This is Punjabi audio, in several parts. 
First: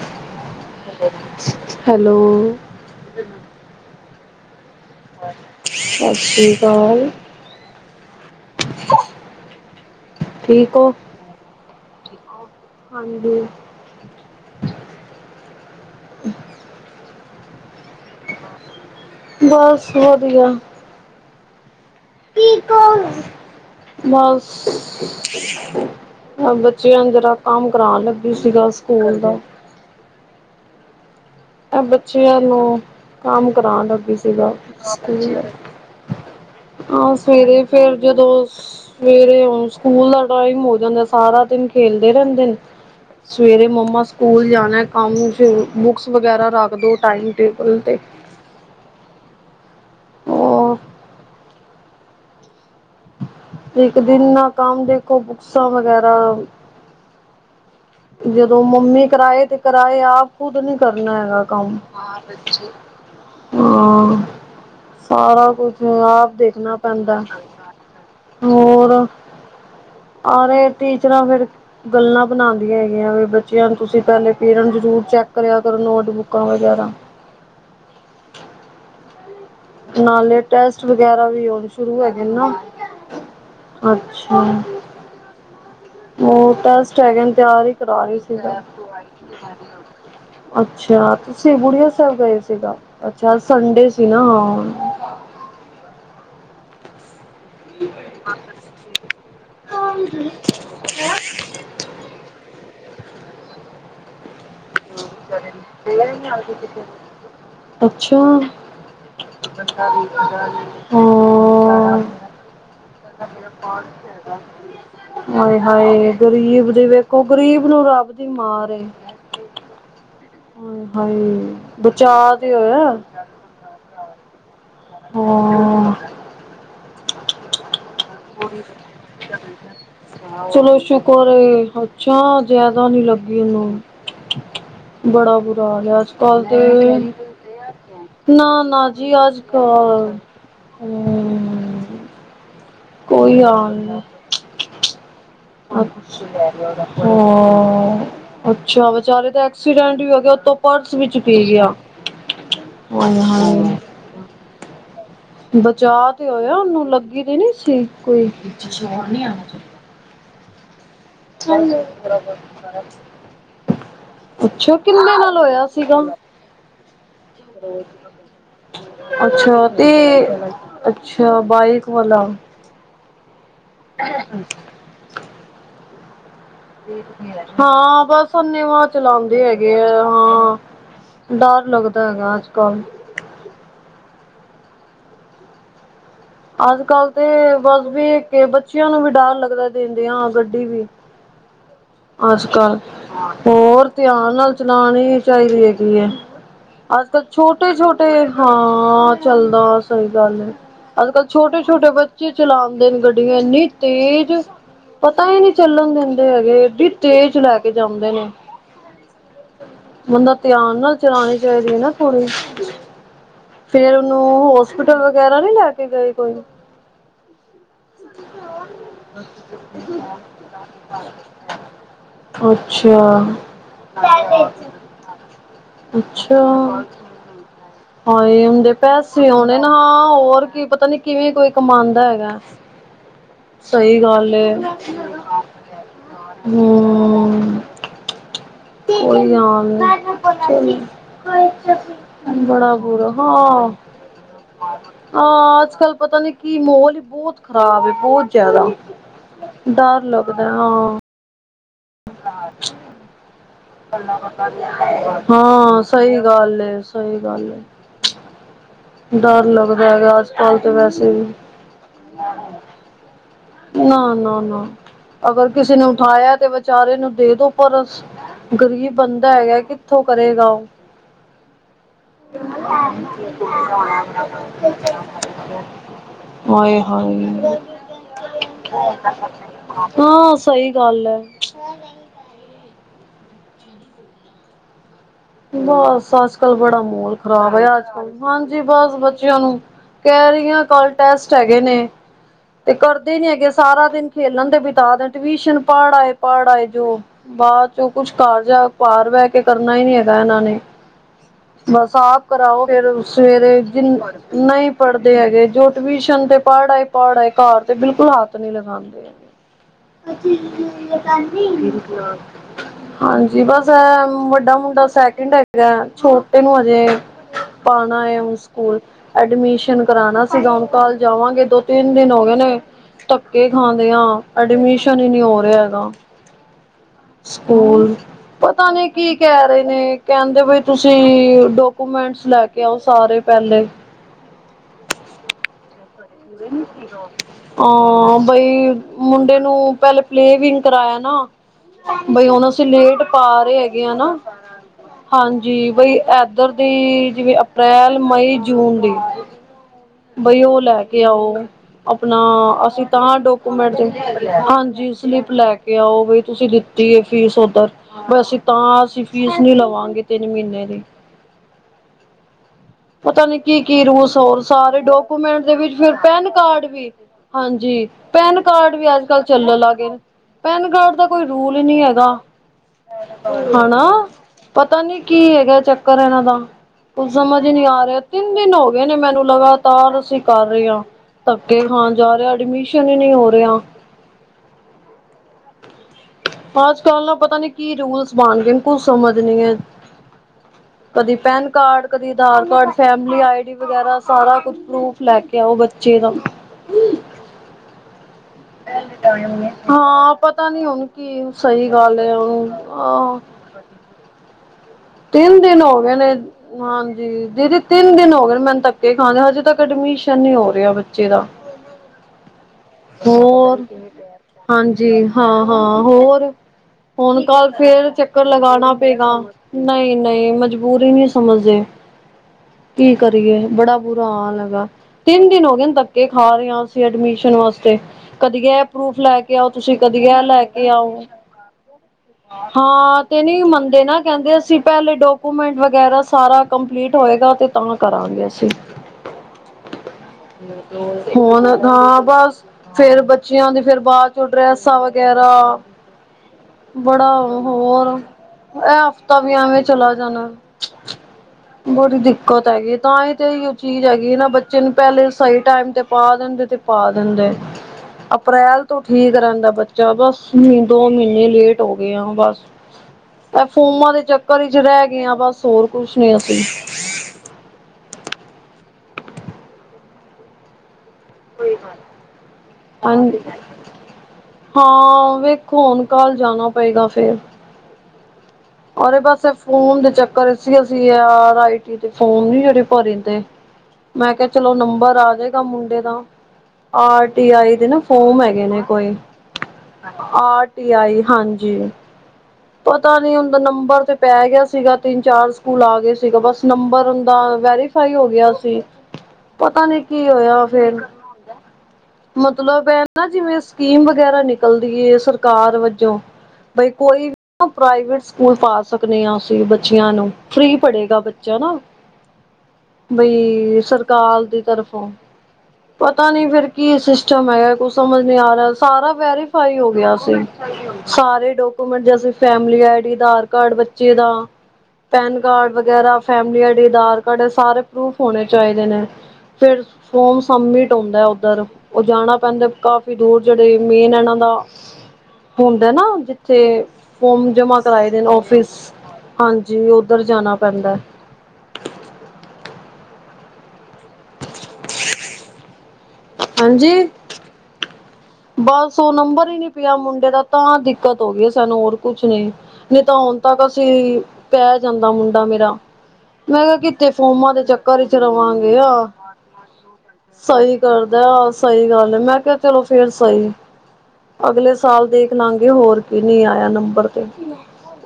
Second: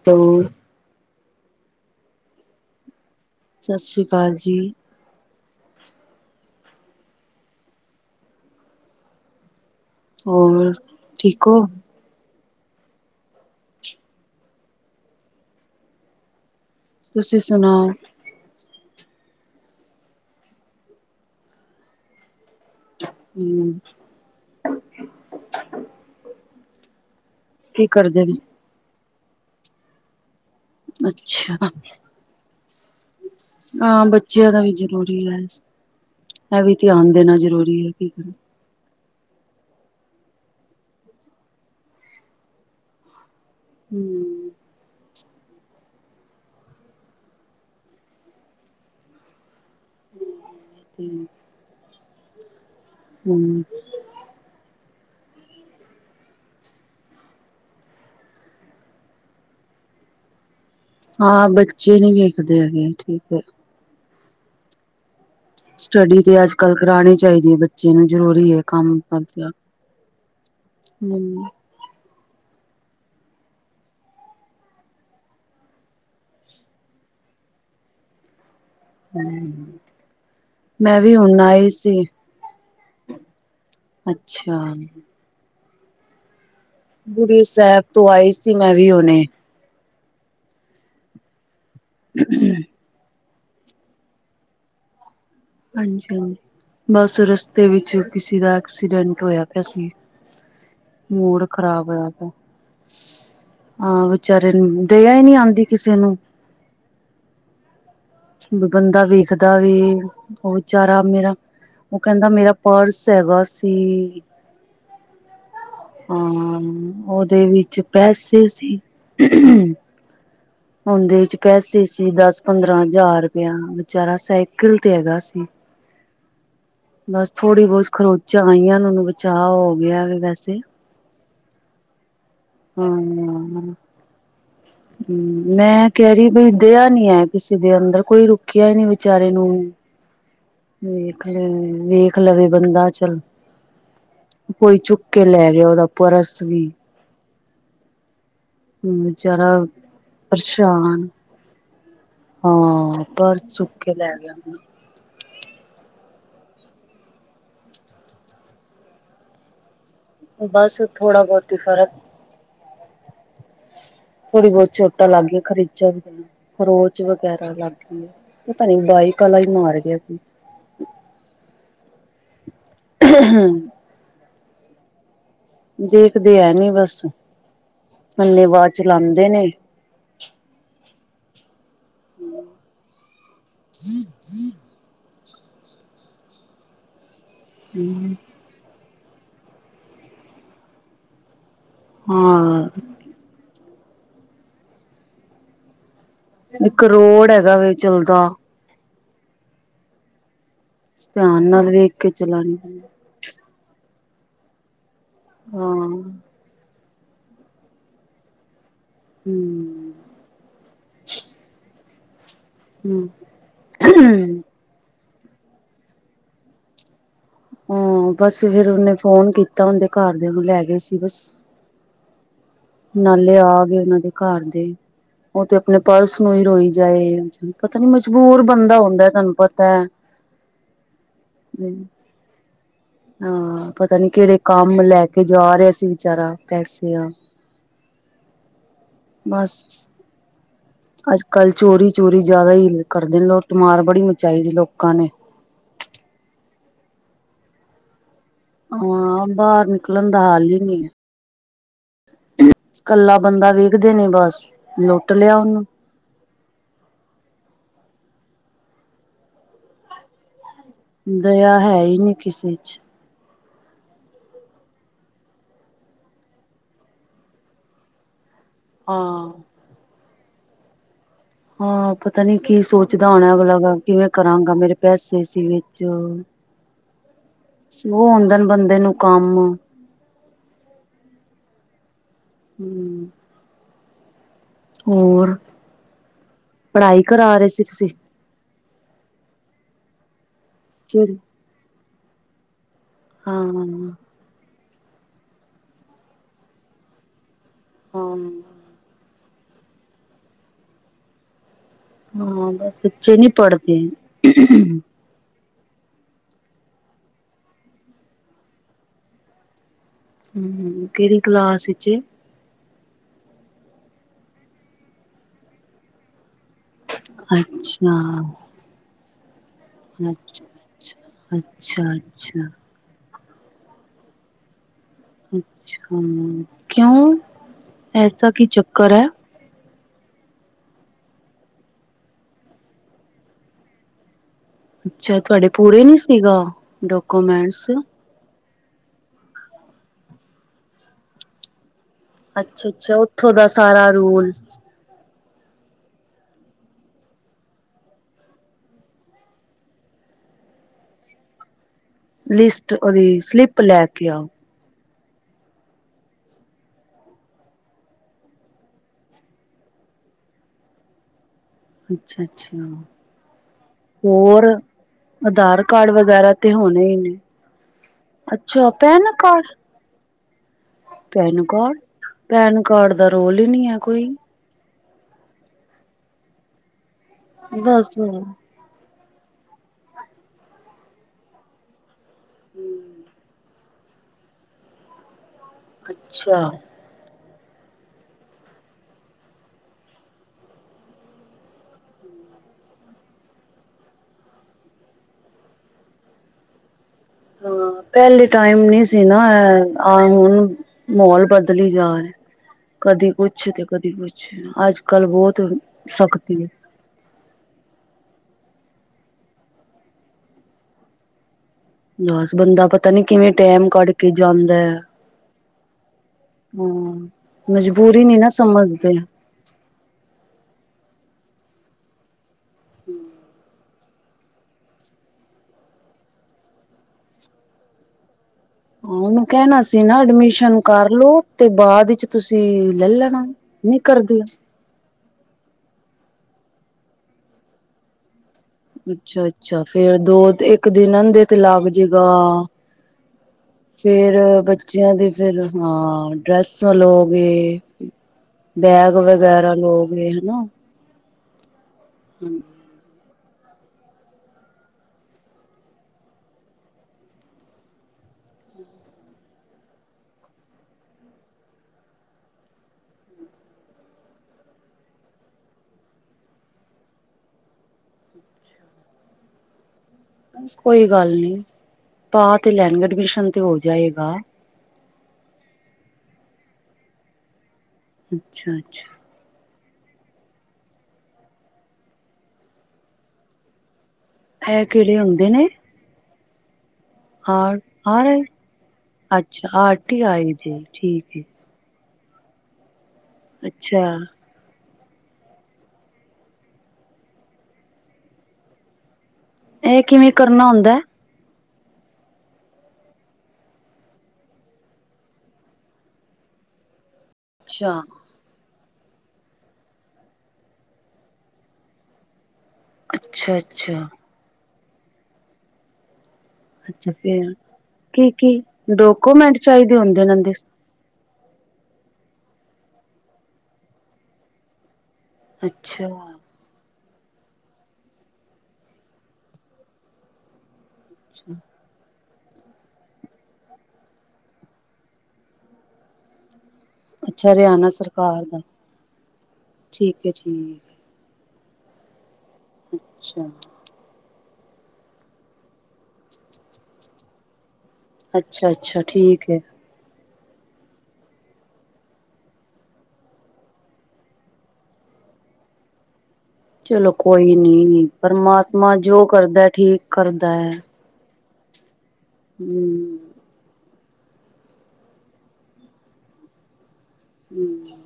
[inaudible] ਹੈਲੋ। ਸਤਿ ਸ਼੍ਰੀ ਅਕਾਲ ਜੀ ਸਤਿ ਸ਼੍ਰੀ ਅਕਾਲ ਹੋਰ ਠੀਕ ਹੋ? ਠੀਕ ਹੋ ਹਾਂਜੀ ਤੁਸੀਂ ਸੁਣਾਓ? ਬਸ ਵਧੀਆ' ਤੇ ਹ [inaudible] [unintelligible] ਹਮ ਬਸ ਬੱਚਿਆਂ ਨੂੰ ਜਰਾ ਕੰਮ ਕੀ ਕਰਾਉਣ ਕਰਦੇ ਲੱਗੀ ਨੇ? ਸੀ ਬਸ ਸਕੂਲ ਦਾ ਅੱਛਾ, ਇਹ ਬੱਚਿਆਂ ਨੂੰ ਕੰਮ ਕਰਾਉਣ ਹਾਂ ਲੱਗੀ ਸੀਗਾ ਬੱਚਿਆਂ ਦਾ ਵੀ ਜ਼ਰੂਰੀ ਸਕੂਲ ਹੈ। ਦਾ ਇਹ ਵੀ ਧਿਆਨ ਆਹ ਦੇਣਾ ਸਵੇਰੇ ਜ਼ਰੂਰੀ ਹੈ, ਫੇਰ ਕੀ ਜਦੋਂ ਕਰਾਂ ਸਵੇਰੇ ਸਕੂਲ ਦਾ ਟਾਈਮ ਹੋ ਜਾਂਦਾ ਸਾਰਾ ਦਿਨ ਖੇਲਦੇ ਰਹਿੰਦੇ ਨੇ ਸਵੇਰੇ ਮੰਮਾ ਸਕੂਲ ਹਮ ਜਾਣਾ ਕੰਮ ਫ ਬੁੱਕਸ ਵਗੈਰਾ ਰੱਖ ਦਿਉ ਟਾਈਮ ਟੇਬਲ 'ਤੇ ਉਹ ਤੇ ਹਮ ਇਹਨਾ ਕੰਮ ਦੇਖੋ ਬੁਕਸਾਂ ਵਗੈਰਾ ਜਦੋਂ ਮੰਮੀ ਕਰਾਏ ਤੇ ਕਰਾਏ ਆਪ ਕੁਦ ਨੀ ਕਰਨਾ ਹੈਗਾ ਹਾਂ ਕੰਮ ਬੱਚੇ ਨੀ ਵੇਖਦੇ ਹੈਗੇ, ਠੀਕ ਹੈ। ਹਾਂ ਸਾਰਾ ਕੁਛ ਸਟੱਡੀ ਆਪ ਤੇ ਅੱਜ ਕੱਲ੍ਹ ਦੇਖਣਾ ਕਰਾਉਣੀ ਪੈਂਦਾ ਚਾਹੀਦੀ ਹੈ, ਬੱਚੇ ਨੂੰ ਜ਼ਰੂਰੀ ਹੈ ਕੰਮ ਹੋਰ' ਕਰਦਿਆਂ। ਆਰੇ ਟੀਚਰਾਂ ਫੇਿਰ ਹਮ, ਗੱਲਾਂ ਬਣਾਦਿਆ ਹੈਗੀਆਂ ਬੱਚਿਆਂ ਨੂੰ ਤੁਸੀਂ ਪਹਿਲੇ ਪੀਰਿਡ ਜ਼ਰੂਰ ਚੈੱਕ ਕਰਿਆ ਕਰੋ ਨੋਟਬੁੱਕਾਂ ਵਗੈਰਾ ਹਮ ਨਾਲੇ ਟੈਸਟ ਵਗੈਰਾ ਵੀ ਆ ਸੀ, ਸ਼ੁਰੂ ਹੈਗੇ ਨਾ ਅੱਛਾ ਉਹ ਤਾਂ ਗਨ ਬੁੜੀ ਤਿਆਰ ਹੀ ਸਾਹਿਬ ਕਰਾ ਤੋਂ ਰਹੀ ਆਈ ਸੀ ਮੈਂ ਵੀ ਹੁਣੇ, ਅੱਛਾ ਤੁਸੀਂ ਬੁੜੀਆ ਸਾਹਿਬ ਗਏ ਸੀਗਾ ਅੱਛਾ ਸੰਡੇ ਸੀ ਨਾ ਹਾਂਜੀ ਹਾਂਜੀ ਬਸ ਰਸਤੇ ਵਿੱਚ ਕਿਸੇ ਦਾ ਐਕਸੀਡੈਂਟ ਹੋਇਆ ਸੀ ਮੂਡ ਖਰਾਬ ਰ ਪਿਆ ਆ ਵਿਚਾਰੇ ਨੂੰ ਦਆ ਹੀ ਨਹੀਂੀ ਆਉਂਦੀ ਕਿਸੇ ਨੂੰ ਕੀਤੀ ਸੀ ਅੱਛਾ, ਬੰਦਾ ਵੇਖਦਾ ਵੀ ਉਹ ਵਿਚਾਰਾ ਹਾਂ। ਮੇਰਾ ਉਹ ਕਹਿੰਦਾ ਮੇਰਾ ਪਰਸ ਹੈਗਾ ਸੀ। [unintelligible] ਆਏ-ਹਾਏ ਹਾਂ ਗਰੀਬ ਦੀ ਵੇਖੋ, ਗ਼ਰੀਬ ਨੂੰ ਰੱਬ ਦੀ ਮਾਰ ਏ। ਹਾਏ [unintelligible] ਹਾਏ ਓਂਦੇ ਵਿੱਚ ਪੈਸੇ ਸੀ ਬਚਾ ਦਸ, ਤੇ ਪੰਦਰਾਂ ਹੋਇਆ [unintelligible] ਪਿਆ। ਵਿਚਾਰਾ ਸਾਈਕਲ ਤੇ ਹੈਗਾ ਸੀ। ਹਾਂ ਬਸ ਥੋੜੀ ਬੋਤ ਖਰੋਚਾਂ ਆਈਆਂ ਉਹਨੂੰ ਬਚਾਅ ਹੋ ਗਿਆ ਵੈ ਵੈਸੇ। ਪਰ, ਹਛਾਂ ਜ਼ਾਦਾ ਨੀ ਲੱਗੀ ਉਹਨੂੰ। [inaudible] ਹੁੰ, ਬੜਾ ਬੁਰਾ ਹਾਲ ਮੈਂ ਏ ਅੱਜ ਕੇਹ ਰੀ ਕੱਲ ਬਈ ਦਯਾ ਤੇ ਨੀ ਹੈ ਕਿਸੇ ਦੇ ਅੰਦਰ, ਕੋਈ ਨਾ ਰੁਕਿਆ ਈ ਨੀ ਨਾ ਜੀ, ਅੱਜ ਕਲ ਵੇਖ ਲ, ਵੇਖ ਲਵੇ ਬੰਦਾ ਚੱਲ ਕੋਈ ਹਾਲ ਨੀ। ਕੋਈ ਚੁੱਕ ਕੇ ਲੈ ਗਿਆ ਉਹਦਾ ਪਰਸ ਵੀ। ਹੋ ਓ। ਅੱਛਾ ਵਿਚਾਰੇ ਦਾ ਵਿਚਾਰਾ ਐਕਸੀਡੈਂਟ ਵੀ ਹੋ ਗਿਆ ਉਤੋਂ ਪਰਸ ਵੀ ਪਰੇਸ਼ਾਨ ਚੁਕੀ ਗਿਆ। ਹਾਂ, ਹਾਏ ਪਰਸ ਚੁੱਕ ਕੇ ਹਾਏ ਲੈ ਗਆ [unintelligible] ਬਚਾਅ ਤੇ ਹੋਇਆ ਉਹਨੂੰ, ਲੱਗੀ ਤੇ ਨੀ ਸੀ ਕੋਈ। ਬਸ। ਥੋੜਾ ਬਹੁਤ ਹੀ ਫ਼ਰਕ [unintelligible] ਥੋੜੀ ਬੋਤ ਅੱਛਾ ਚੋਟਾ ਕਿੰਨੇ ਲੱਗ ਨਾਲ ਗਿਆ। ਹੋਇਆ ਖਰੀਚਾ ਸੀਗਾ ਵੀ ਪਈਆ, ਖਰੋਚ ਵਗੈਰਾ ਲੱਗ ਗਈਏ। ਪਤਾ ਨੀ ਬਾਈਕ ਆਲਾ ਈ ਅੱਛਾ ਮਾਰ ਤੇ ਗਿਆ ਸੀ। ਅੱਛਾ, ਬਾਈਕ ਵਾਲਾ। [unintelligible] ਦੇਖਦੇ ਹੈ ਨੀ ਬਸ ਹਾਂ, ਬਸ ਅਨੇ ਅੰਨੇਵਾਹ ਵਾ ਚਲਾਉਂਦੇ ਚਲਾਂੜੇ ਨੇ ਹੈਗੇ ਐ। ਹਾਂ, ਡਰ ਲੱਗਦਾ ਹੈਗਾ ਅੱਜ ਕੱਲ। [inaudible] ਅੱਜ ਕੱਲ ਤੇ, ਬਸ ਵੇਖ ਕੇ ਬੱਚਿਆਂ ਨੂੰ ਵੀ ਡਰ ਲੱਗਦਾ ਐ ਦੇਂਨਦੇਆਂ ਗੱਡੀ ਵੀ। ਅੱਜ ਹਾਂ ਕੱਲ, ਹੋਰ ਧਿਆਨ ਨਾਲ ਚਲਾਨੀ ਵੀ ਚਾਹੀਦੀ ਹੈ ਗੀ ਐ। ਇੱਕ ਅੱਜ ਕੱਲ, ਰੋਡ ਹੈਗਾ ਵੇ ਛੋਟੇ-ਛੋਟੇ, ਚਲਦਾ ਹਾਂ ਚੱਲਦਾ ਸਹੀ ਗੱਲ ਐ। ਅੱਜ ਕੱਲ੍ਹ ਧਿਆਨ ਨਾਲ ਛੋਟੇ-ਛਟੇ ਵੇਖ ਕੇ ਬੱਚੇ ਚਲਾਣੀ ਪੈਂਦੀ। ਚਲਾਂਦੇ ਨੇ ਗੱਡੀਆਂ ਇੰਨੀ ਤੇਜ਼, ਪਤਾ ਈ ਨੀ ਹਾਂ ਚੱਲਨ ਦਿੰਦੇ ਹੈਗੇ। ਏਡੀ ਤੇਜ਼ ਲੈ ਕੇ ਜਾਂਦੇ ਹੈਗੇ ਨੇ। ਹੁੰ। ਬੰਦਾ ਧਿਆਨ ਨਾਲ ਚਲਾਨੀ ਚਾਹੀਦੀ ਐ ਨਾ ਥੋੜੀ। ਹੁੰ। ਫੇਰ ਉਹਨੂੰ ਹੋਸਪਿਟਲ ਵਗੈਰਾ ਨੀ ਲੈ ਕੇ ਗਏ ਕੋਈ। ਹੁੰ, ਬਸ ਫੇਰ ਉਹਨੇ ਫੋਨ ਕੀਤਾ ਉਨਦੇ ਘਰ ਦੇ ਉਹਨੂੰ ਲੈ ਗਏ ਸੀ ਬਸ। ਅੱਛਾ ਨਾਲੇ ਆ ਗਏ ਉਹਨਾਂ ਦੇ ਘਰ ਦੇ, ਉਹ ਤੇ ਆਪਨੇ ਪਰਸ ਨੂੰ ਈ ਅੱਛਾ। ਰੋਈ ਜਾਏ। ਪਤਾ ਨੀ ਮੁ ਹਾਏ, ਉਂਦੇ ਪੈਸੇ ਹੋਨੇ ਨਾ, ਹਾ ਹੋਰ ਕੀ, ਪਤਾ ਨੀ ਕਿਵੇਂ ਕੋਈ ਕਮਾਦਾ ਹੈਗਾ। ਹਾਂ, ਪਤਾ ਸਹੀ ਨੀ ਗੱਲ ਕਿਹੜੇ ਏ ਕੰਮ ਲੈ ਕੇ ਜਾ ਰਿਹਾ ਸੀ ਵਿਚਾਰਾ, ਪੈਸੇ ਆ। [inaudible] ਕੋਈ ਹਾਲ ਬਸ ਨੀ, ਚਲੋ। ਅੱਜ ਕੱਲ੍ਹ ਚੋਰੀ-ਚੁਰੀ ਜ਼ਾਦਾ ਈ ਬੜਾ ਬੁਰਾ ਕਰਦੇ ਨੇ, ਲੁਟ ਮਾਰ ਬੜੀ ਮਚਾਈ ਦੀ ਲੋਕਾਂ ਨੇ। ਆਂ, ਅੱਜ ਕੱਲ ਪਤਾ ਨੀ ਕਿ ਮਾਹੌਲ ਈ ਬੋਤ ਖ਼ਰਾਬ ਐ ਬੋਤ ਆਂ, ਬਾਹਰ ਨਿਕਲਨ ਦਾ ਹਾਲ ਲੱਗਦਾ ਈ ਨੀ ਹਾਂ ਹੈਂ। [unintelligible] ਕੱਲਾ ਬੰਦਾ ਵੇਖਦੇ ਨੇ ਬਸ, ਲੁੱਟ ਲਿਆ ਉਹਨੂੰ। ਹਾਂ ਸਹੀ ਗੱਲ ਐ, ਸਹੀ ਗੱਲ ਐ। ਡਰ ਲੱਗਦਾ ਹੇਗਾ ਅੱਜ [unintelligible] ਦਯਾ ਹੈ ਈ ਨੀ ਕਿਸੀ ਨਾ-ਨਾ-ਨਾ, ਅਗਰ ਕਿਸੇ ਨੇ ਉਠਾਇਆ ਤੇ ਵਿਚਾਰੇ ਨੂੰ ਦੇ ਦੋ ਪਰਸ। ਗ਼ਰੀਬ ਹਾਂ ਬੰਦਾ ਹੈਗਾ ਕਿੱਥੋਂ ਕਰੇਗਾ ਉਹ ਹਾਂ ਪਤਾ ਨੀ ਕੀ ਸੋਚਦਾ ਹੋਣਾ ਅਗਲਾ ਕਿਵੇਂ ਕਰਾਂਗਾ ਮੇਰੇ ਪੈਸੇ ਸੀ ਵਿਚ ਆਏ ਹਾਏ ਨੇ ਬੰਦੇ ਨੂੰ ਕੰਮ ਹਾਂ ਸਹੀ ਗੱਲ ਹੈ ਹ ਨਹੀਂ ਪ ਹਮ ਠੀਕ ਹੋਰ ਬਸ ਅੱਜ ਕਲ ਬੜਾ ਪੜ੍ਹਾਈ ਮੋਲ ਕਰਾ ਰਹੇ ਖ਼ਰਾਬ ਆ ਸੀ ਤੁਸੀਂ ਅੱਜਕਲ ਹਾਂਜੀ ਬਸ ਬੱਚਿਆਂ ਨੂੰ ਕਹਿ ਰਹੀ ਹਾਂ ਕਲ ਕਿਹੜੀ ਟੈਸਟ ਹੈਗੇ ਨੇ ਤੇ ਕਰਦੇ ਨੀ ਹਾਂ ਹੈਗੇ ਸਾਰਾ ਦਿਨ ਖੇਲਣ ਦੇ ਬਿਤਾ ਦੇ ਟਿਊਸ਼ਨਾਂ ਪੜ ਆਏ ਪੜ ਆਏ ਜੋ ਬਾਅਦ ਚ ਕੁਛ ਹਾਂ ਘਰ ਆ ਕੇ ਬਹਿ ਕੇ ਕਰਨਾ ਹੀ ਨੀ ਹੈਗਾ ਇਹਨਾਂ ਨੇ ਬਸ ਆਪ ਹਾਂ ਕਰਾਓ ਬਸ ਫੇਰ ਬੱਚੇ ਨੀ ਸਵੇਰੇ ਪੜ੍ਹਦੇ ਨਹੀਂ ਪੜ ਹੈਗੇ ਜੋ ਟਵਿਸ਼ਨ ਤੇ ਪੜ ਆਏ ਪੜ ਆਏ ਘਰ ਤੇ ਬਿਲਕੁਲ ਹੱਥ ਨੀ ਲਗਾਉਂਦੇ ਅੱਛ ਹਮ ਕਿਹੜੀ ਕਲਾਸ ਤਨੇ ਵਿੱਚ ਹਾਂਜੀ ਬਸ ਇਹ ਵੱਡਾ ਮੁੰਡਾ ਸੈਕਿੰਡ ਹੈਗਾ ਛੋਟੇ ਨੂੰ ਹਜੇ ਅੱਛਾ ਪਾਉਣਾ ਉਹ ਸਕੂਲ ਐਡਮਿਸ਼ਨ ਕਰਾਣਾ ਅੱਛਾ ਸੀਗਾ ਹੁਣ ਕਲ ਜਾਵਾਂਗੇ ਦੋ ਅੱਛਾ ਤਿੰਨ ਦਿਨ ਹੋ ਗਏ ਅੱਛਾ ਨੇ ਧੱਕੇ ਖਾਂਦੇਿਆਂ ਐਡਮਿਸ਼ਨ ਹੀ ਨਹੀ ਹੋ ਰਿਹਾ ਹੈਗਾ ਅੱਛਾ ਕਿਉਂ ਸਕੂਲ ਐਸਾ ਕੀ ਪਤਾ ਨੀ ਚੱਕਰ ਹੈ ਕੀ ਕਹਿ ਰਹੇ ਨੇ, ਕਹਿੰਦੇ ਬਈ ਤੁਸੀਂ ਡਾਕੂਮੈਂਟਸ ਲੈ ਕੇ ਆਓ ਸਾਰੇ ਪਹਿਲੇ। ਅੱਛਾ, ਤੁਹਾਡੇ ਪੂਰੇ ਨੀ। ਸੀਗਾ ਡਾਕੂਮੈਂਟਸ ਹਾਂ, ਬਈ ਮੁੰਡੇ ਨੂੰ ਪਹਿਲੇ ਪਲੇ ਵਿੰਗ ਕਰਾਇਆ ਨਾ। ਬਈ ਹੁਣ ਅਸੀਂ ਅੱਛਾ ਅੱਛਾ ਲੇਟ ਪਾ ਉੱਥੋਂ ਦਾ ਰਹੇ ਹੈਗੇ ਸਾਰਾ ਆ ਨਾ। ਰੂਲ ਹਾਂਜੀ, ਬਈ ਇਧਰ ਦੀ ਜਿਵੇਂ ਅਪ੍ਰੈਲ, ਮਈ, ਜੂਨ ਦੀ। ਬਈ ਉਹ ਲੈ ਕੇ ਆਓ। ਆਪਣਾ ਲਿਸਟ ਅਸੀਂ ਤਾਂ ਉਹਦੀ ਸਲਿੱਪ ਡੋਕੂਮੈਂਟ, ਲੈ ਕੇ ਆਓ ਹਾਂਜੀ ਸਲਿੱਪ ਲੈ ਕੇ ਕੇ ਆਓ ਬਈ, ਤੁਸੀਂ ਦਿੱਤੀ ਐ ਫੀਸ ਉਧਰ। ਵੀ ਅਸੀਂ ਤਾਂ ਅਸੀਂ ਫੀਸ ਨਹੀਂ ਲਵਾਂਗੇ, ਤਿੰਨ ਮਹੀਨੇ ਦੀ। ਅੱਛਾ- ਅੱਛਾ। ਪਤਾ ਨੀ ਕੀ- ਕੀ ਰੂਲਸ, ਹੋਰ ਸਾਰੇ ਡਾਕੂਮੈਂਟ ਦੇ ਆਧਾਰ ਵਿੱਚ ਕਾਰਡ ਫਿਰ ਪੈਨ ਵਗੈਰਾ ਤੇ ਕਾਰਡ ਹੋਣੇ ਵੀ। ਹੀ ਨੇ ਹਾਂਜੀ, ਪੈਨ ਅੱਛਾ ਕਾਰਡ ਵੀ ਅੱਜ ਪੈਨ -ਕੱਲ੍ਹ ਕਾਰਡ ਚੱਲਣ ਲਾਗੇ, ਪੈਨ ਕਾਰਡ ਦਾ ਕੋਈ ਪੈਨ ਰੂਲ ਹੀ ਕਾਰਡ ਨਹੀਂ ਹੈਗਾ, ਪੈਨ ਕਾਰਡ ਦਾ ਰੋਲ ਹੀ ਨਹੀਂ ਹੈ ਹਨਾ। ਕੋਈ ਪਤਾ ਨੀ ਕੀ ਹੈਗਾ ਚੱਕਰ ਇਹਨਾਂ ਦਾ, ਕੁਝ ਸਮਝ ਨਹੀਂ ਆ ਬਸ ਰਿਹਾ, ਤਿੰਨ ਦਿਨ ਹੋਗੇ ਨੇ ਮੈਨੂੰ ਲਗਾਤਾਰ ਅਸੀਂ ਕਰ ਰਹੇ ਹਾਂ, ਧੱਕੇ ਖਾਣ ਜਾ ਰਿਹਾ, ਐਡਮਿਸ਼ਨ ਹੀ ਨਹੀਂ ਹੋ ਰਿਹਾ। ਅੱਛਾ, ਅੱਜ- ਕੱਲ੍ਹ ਨਾ ਪਤਾ ਨੀ ਕੀ ਰੂਲਸ ਬਣ ਗਏ, ਕੁਛ ਸਮਝ ਨੀ ਐ। [unintelligible] ਹੂੰ ਕਦੇ ਪੈਨ ਕਾਰਡ, ਕਦੀ Aadhaar card, family I D ਵਗੈਰਾ ਸਾਰਾ ਕੁਛ ਪਰੂਫ ਲੈ ਕੇ ਆਓ ਬੱਚੇ ਦਾ। ਹਾਂ, ਪਹਿਲੇ ਟਾਈਮ ਨੀ ਸੀ ਨਾ ਆ ਹਾਂ ਹੁਣ ਪਤਾ ਨੀ ਹੁਣ ਮਾਹੌਲ ਕੀ ਸਹੀ ਬਦਲੀ ਜਾ ਗੱਲ ਰਿਹਾ, ਹੈ ਹੁਣ ਕਦੀ ਆਹ ਕੁਛ ਕੁਛ ਕਦੀ ਕੁਛ ਅੱਜ ਕੱਲ ਤਿੰਨ ਬਹੁਤ ਦਿਨ ਹੋ ਗਏ ਨੇ ਸਖਤੀ ਏ। ਹਾਂ। ਦੀਦੀ ਤਿੰਨ ਦਿਨ ਹੋ ਗਏ ਨੇ ਮੈਨੂੰ ਧੱਕੇ ਖਾਂਦਿਆਂ, ਹਜੇ ਤੱਕ ਐਡਮਿਸ਼ਨ ਨੀ ਹੋ ਰਿਹਾ ਬੱਚੇ ਦਾ। ਬਸ ਬੰਦਾ ਪਤਾ ਨੀ ਕਿਵੇਂ ਹੋਰ ਟੈਮ ਕੱਢ ਕੇ ਜਾਂਦਾ। ਹਾਂਜੀ ਹਾਂ- ਹਾਂ ਹੋਰ, ਹੂੰ। ਹੁਣ ਕੱਲ ਫੇਰ ਮਜਬੂਰੀ ਨੀ ਚੱਕਰ ਨਾ ਲਗਾਣਾ ਸਮਝਦੇ। ਹਾਂ ਪਏਗਾ। ਨਹੀਂ- ਨਹੀਂ ਮਜਬੂਰੀ ਨੀ ਸਮਝਦੇ, ਕੀ ਕਰੀਏ ਬੜਾ ਬੁਰਾ ਆ ਲਗਾ, ਤਿੰਨ ਦਿਨ ਹੋ ਗਏ ਧੱਕੇ ਖਾ ਰਹੇ ਆਂ ਅਸੀਂ ਐਡਮਿਸ਼ਨ ਵਾਸਤੇ, ਕਦੀ ਇਹ- ਹਾਂ ਪ੍ਰੂਫ ਲੈ ਉਹਨੂੰ ਕੇ ਆਓ ਕਹਿਣਾ ਤੁਸੀਂ ਸੀ ਨਾ ਕਦੀ ਇਹ ਲੈ ਐਡਮਿਸ਼ਨ ਕੇ ਆਓ ਕਰਲੋ, ਤੇ ਬਾਅਦ ਤੁਸੀਂ ਲੈ ਹਾਂ ਤੇ ਲੈਣਾ। ਨਹੀਂ ਨੀ ਮੰਨਦੇ ਨਾ, ਕਰਦੀ ਕਹਿੰਦੇ ਅਸੀਂ ਪਹਿਲੇ ਡਾਕੂ ਡਾਕੂਮੈਂਟ ਵਗੈਰਾ ਸਾਰਾ ਕੰਪਲੀਟ ਹੋਏਗਾ, ਤੇ ਤਾਂ ਕਰਾਂਗੇ ਅਸੀਂ। ਅੱਛਾ-ਅੱਛਾ ਫੇਰ ਦੋ ਇੱਕ ਦਿਨ ਆਂਦੇ ਤੇ ਹੁਣ ਲੱਗ ਹਾਂ ਜੇਗਾ। ਬਸ ਫੇਰ ਬੱ ਬੱਚਿਆਂ ਦੀ ਫਿਰ ਬਾਅਦ ਫੇਰ ਚੋਂ ਡਰੈਸਾਂ ਬੱਚਿਆਂ ਦੇ ਫਿਰ ਵਗੈਰਾ ਹਾਂ ਡਰੈਸਾਂ ਬੜਾ ਲੋਗੇ। ਹੋਰ, ਇਹ ਬੈਗ ਹਫ਼ਤਾ ਵੀ ਵਗੈਰਾ ਐਵੇਂ ਚਲਾ ਲੋਗੇ ਜਾਣਾ। ਹਨਾ ਬੜੀ ਦਿੱਕਤ ਹੈਗੀ, ਤਾਂ ਹੀ ਤੇ ਚੀਜ਼ ਹੈਗੀ ਨਾ, ਬੱਚੇ ਨੂੰ ਪਹਿਲੇ ਸਹੀ ਟਾਈਮ ਤੇ ਪਾ ਦਿੰਦੇ ਤੇ ਪਾ ਦਿੰਦੇ। ਅਪ੍ਰੈਲ ਤੋਂ ਠੀਕ ਰਹਿੰਦਾ ਬੱਚਾ, ਬਸ ਮਹ ਦੋ ਮਹੀਨੇ ਲੇਟ ਹੁੋ ਗਏ ਆ ਬਸ। ਇਹ ਫੋਮਾਂ ਦੇ ਚੱਕਰ ਚ ਰਹਿ ਗਿਆਂ, ਬਸ ਹੋਰ ਕੁਛ ਨੀ ਅਸੀਂ। ਕੋਈ ਗੱਲ ਨੀ ਪਾ ਤੇ ਲੈਣਗੇ, ਹਾਂਜੀ ਐਡਮਿਸ਼ਨ ਤੇ ਹੋ ਜਾਏਗਾ। ਹਾਂ, ਵੇਖੋ ਹੁਣ ਕੱਲ ਜਾਣਾ ਪਏਗਾ ਫੇਰ। [unintelligible] ਔਰ ਇਹ ਬਸ ਫੋਮ ਦੇ ਚੱਕਰ ਵਿਚ ਅਸੀ ਯਾਰ ਐਹ ਆਈ ਟੀ ਦੇ ਫੋਮ ਨੀ ਜੇੜੇ ਭਰੇ ਦੇ। ਮੈਂ ਕਿਹਾ ਚਲੋ ਇਹ ਨੰਬਰ ਕਿਹੜੇ ਆ ਹੁੰਦੇ ਜਾਏਗਾ ਨੇ ਮੁੰਡੇ ਦਾ, ਆਰ ਟੀ ਆਈ ਆਰ ਦੇ ਨਾ ਆਰ ਫੋਮ ਆਈ ਹੈਗੇ ਨੇ ਕੋਈ, ਅੱਛਾ R T I I G T I ਠੀਕ ਹੈ ਹਾਂਜੀ। [inaudible] ਪਤਾ ਨੀ ਉਂਦਾ ਨੰਬਰ ਅੱਛਾ ਤੇ ਪੈ ਗਿਆ ਸੀਗਾ, ਤਿੰਨ ਚਾਰ ਸ ਸਕੂਲ ਆ ਗਏ ਸੀਗਾ, ਬਸ ਨੰਬਰ ਉਦਾ ਵੈਰੀਫਾਈ ਹੋ ਗਿਆ ਸੀ। ਪਤਾ ਨੀ ਇਹ ਕੀ ਕਿਵੇਂ ਹੋਇਆ ਕਰਨਾ ਹੁੰਦਾ ਫੇਰ ਮਤਲਬ ਇਹ ਨਾ ਜਿਵੇਂ ਸਕੀਮ ਵਗੈਰਾ ਨਿਕਲਦੀ ਏ ਸਰਕਾਰ ਵਜੋਂ, ਬਈ ਕੋਈ [unintelligible] ਅੱਛਾ ਪ੍ਰਾਈਵੇਟ ਸਕੂਲ ਪਾ ਸਕਨੇ ਆ ਅਸੀਂ ਬੱਚਿਆਂ ਨੂੰ ਫਰੀ ਪੜ੍ਹੇਗਾ ਬੱਚਾ ਨਾ। ਅੱਛਾ ਬਈ ਅੱਛਾ ਸਰਕਾਰ ਦੀ ਤਰਫੋਂ ਪਤਾ ਨੀ ਫਿਰ ਕੀ ਅੱਛਾ ਸਿਸਟਮ ਫੇਰ ਹੈਗਾ ਕੁਛ ਸਮਝ ਕੀ ਨ ਆ ਕੀ ਰਿਹਾ ਸਾਰਾ ਡਾਕੂਮੈਂਟ ਵੈਰੀਫਾਈ ਹੋ ਚਾਹੀਦੇ ਗਿਆ ਹੁੰਦੇ ਸੀ। ਇਹਨਾਂ ਦੇ ਸਾਰੇ ਡਾਕੂਮੈਂਟ ਜੈਸੇ family I D Aadhaar card ਬੱਚੇ ਦਾ, ਪੈਨ ਕਾਰਡ ਅੱਛਾ ਵਗੈਰਾ ਫੈਮਿਲੀ ਆਈ ਡੀ, ਅਧਾਰ ਤੁਹਾਡੇ ਸਾਰੇ ਪ੍ਰੂਫ ਹੋਣੇ ਚਾਹੀਦੇ ਨੇ ਫਿਰ ਫੋਰਮ ਸਬਮਿਟ, ਹੁੰਦਾ ਉੱਧਰ ਉਹ ਜਾਣਾ ਪੈਂਦਾ ਕਾਫੀ ਕਫੀ ਦੂਰ ਜੇੜੇ ਮੇਨ ਇਹਨਾਂ ਦਾ ਹੁੰਦਾ ਨਾ ਜਿੱਥੇ ਫੋਮ ਅੱਛਾ ਜਮਾ, ਹਰਿਆਣਾ [unintelligible] ਦਿਨ ਸਰਕਾਰ ਦਾ ਆਫਿਸ ਹਾਂਜੀ ਉਧਰ ਠੀਕ ਹੈ ਜਾਣਾ ਠੀਕ ਪੈਂਦਾ। [inaudible] ਹਾਂਜੀ। ਅੱਛਾ ਬਸ ਅੱਛਾ ਉਹ ਨੰਬਰ ਠੀਕ ਹੀ ਹੈ ਨੀ ਪਿਆ ਮੁੰਡੇ ਦਾ ਤਾਂ ਦਿੱਕਤ ਹੋ ਗਈ ਸਾਨੂੰ ਹੋਰ ਕੁਛ ਨਹੀਂ। ਨਹੀਂ ਤਾਂ ਹੁਣ ਤੱਕ ਅਸੀਂ ਪੈ ਜਾਂਦਾ ਮੁੰਡਾ ਮੇਰਾ। ਮੈਂ ਕਿਹਾ ਕਿਤੇ ਚਲੋ ਫੋਮਾਂ ਕੋਈ ਦੇ ਚੱਕਰ ਨੀ ਵਿਚ ਰਵਾਂਗੇ ਆ ਪਰਮਾਤਮਾ ਜੋ ਕਰਦਾ ਠੀਕ ਕਰਦਾ ਹੈ ਸਹੀ [unintelligible] ਸਹੀ ਗੱਲ ਏ ਮੈਂ ਕਿਹਾ ਚਲੋ, ਫੇਰ ਹਮ ਸਹੀ, ਅਗਲੇ ਸਾਲ ਦੇਖ ਲਾਂਗੇ ਹੋਰ ਕੀ ਨਹੀਂ ਆਇਆ ਨੰਬਰ ਤੇ,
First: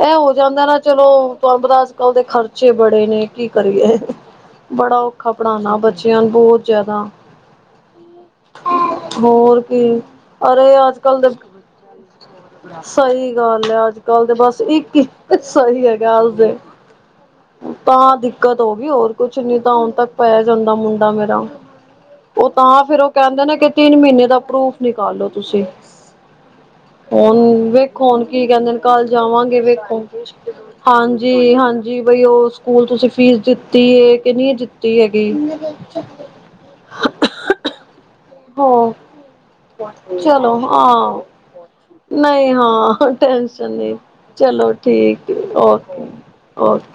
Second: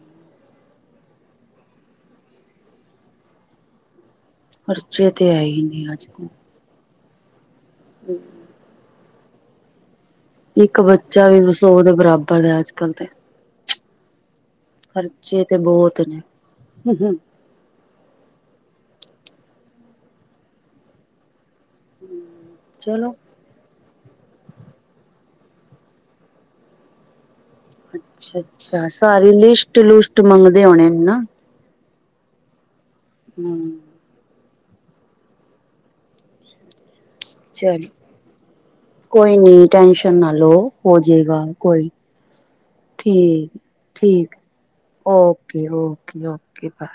ਇਹ ਹੋ ਜਾਂਦਾ ਨਾ ਚਲੋ ਤੁਵਾਣ ਪਤਾ ਅੱਜ ਕੱਲ ਦੇ ਖਰਚੇ ਬੜੇ ਨੇ ਕੀ ਕਰੀਏ, ਬੜਾ ਖਰਚੇ ਔਖਾ ਤੇ ਹੈ ਹੀ ਪੜ੍ਹਾਉਣਾ ਨੇ ਅੱਜ ਬੱਚਿਆਂ ਕੱਲ ਨੂੰ ਬਹੁਤ ਜ਼ਿਆਦਾ। [inaudible] ਹੋਰ ਕੀ ਅਰੇ ਇੱਕ ਅੱਜ ਕੱਲ ਬੱਚਾ ਦੇ, ਵੀ ਸੌ ਦੇ ਬਰਾ ਸਹੀ ਗੱਲ ਹੈ ਅੱਜ ਕੱਲ ਤੇ ਬਸ ਇੱਕ ਹੀ ਖਰਚੇ ਤੇ ਸਹੀ ਬਹੁਤ ਹੈਗਾ ਨੇ ਆਜ ਦੇ, ਤਾਂ ਦਿੱਕਤ ਹੋਗੀ ਹੋਰ ਕੁਛ ਨੀ ਤਾਂ ਹੁਣ ਤੱਕ ਪੈ ਜਾਂਦਾ ਮੁੰਡਾ ਮੇਰਾ। ਉਹ ਤਾਂ ਫੇਰ ਉਹ ਚਲੋ ਕਹਿੰਦੇ ਨੇ ਕਿ ਤਿੰਨ ਮਹੀਨੇ ਦਾ ਪ੍ਰੂਫ ਨਿਕਾਲੋ ਤੁਸੀਂ। ਹੁਣ ਵੇਖੋ ਹੁਣ ਅੱਛਾ ਕੀ ਕਹਿੰਦੇ ਨੇ ਅੱਛਾ ਕਾਲ ਸਾਰੀ ਜਾਵਾਂਗੇ ਲਿਸਟ ਵੇਖੋ ਲੁਸਟ ਮੰਗਦੇ ਹੋਣੇ ਨੇ ਨਾ ਹਾਂਜੀ ਹਾਂਜੀ। ਜੀ ਬਈ ਉਹ ਸਕੂਲ ਤੁਸੀਂ ਫੀਸ ਹਮ ਦਿੱਤੀ ਏ ਕਿ ਨਹੀਂ ਦਿੱਤੀ ਹੈਗੀ? ਚਲੋ ਹੋ ਕੋਈ ਨੀ ਟੈਨਸ਼ਨ ਨਾ ਚਲੋ ਲਓ ਹਾਂ ਹੋਜਏਗਾ ਕੋਈ ਨੀ। ਨਹੀਂ ਹਾਂ ਠੀਕ ਟੈਸ਼ਨ ਨਹੀਂ ਠੀਕ ਚਲੋ ਠੀਕ ਓਕੇ ਓਕੇ ਓਕੇ ਬਾਏ।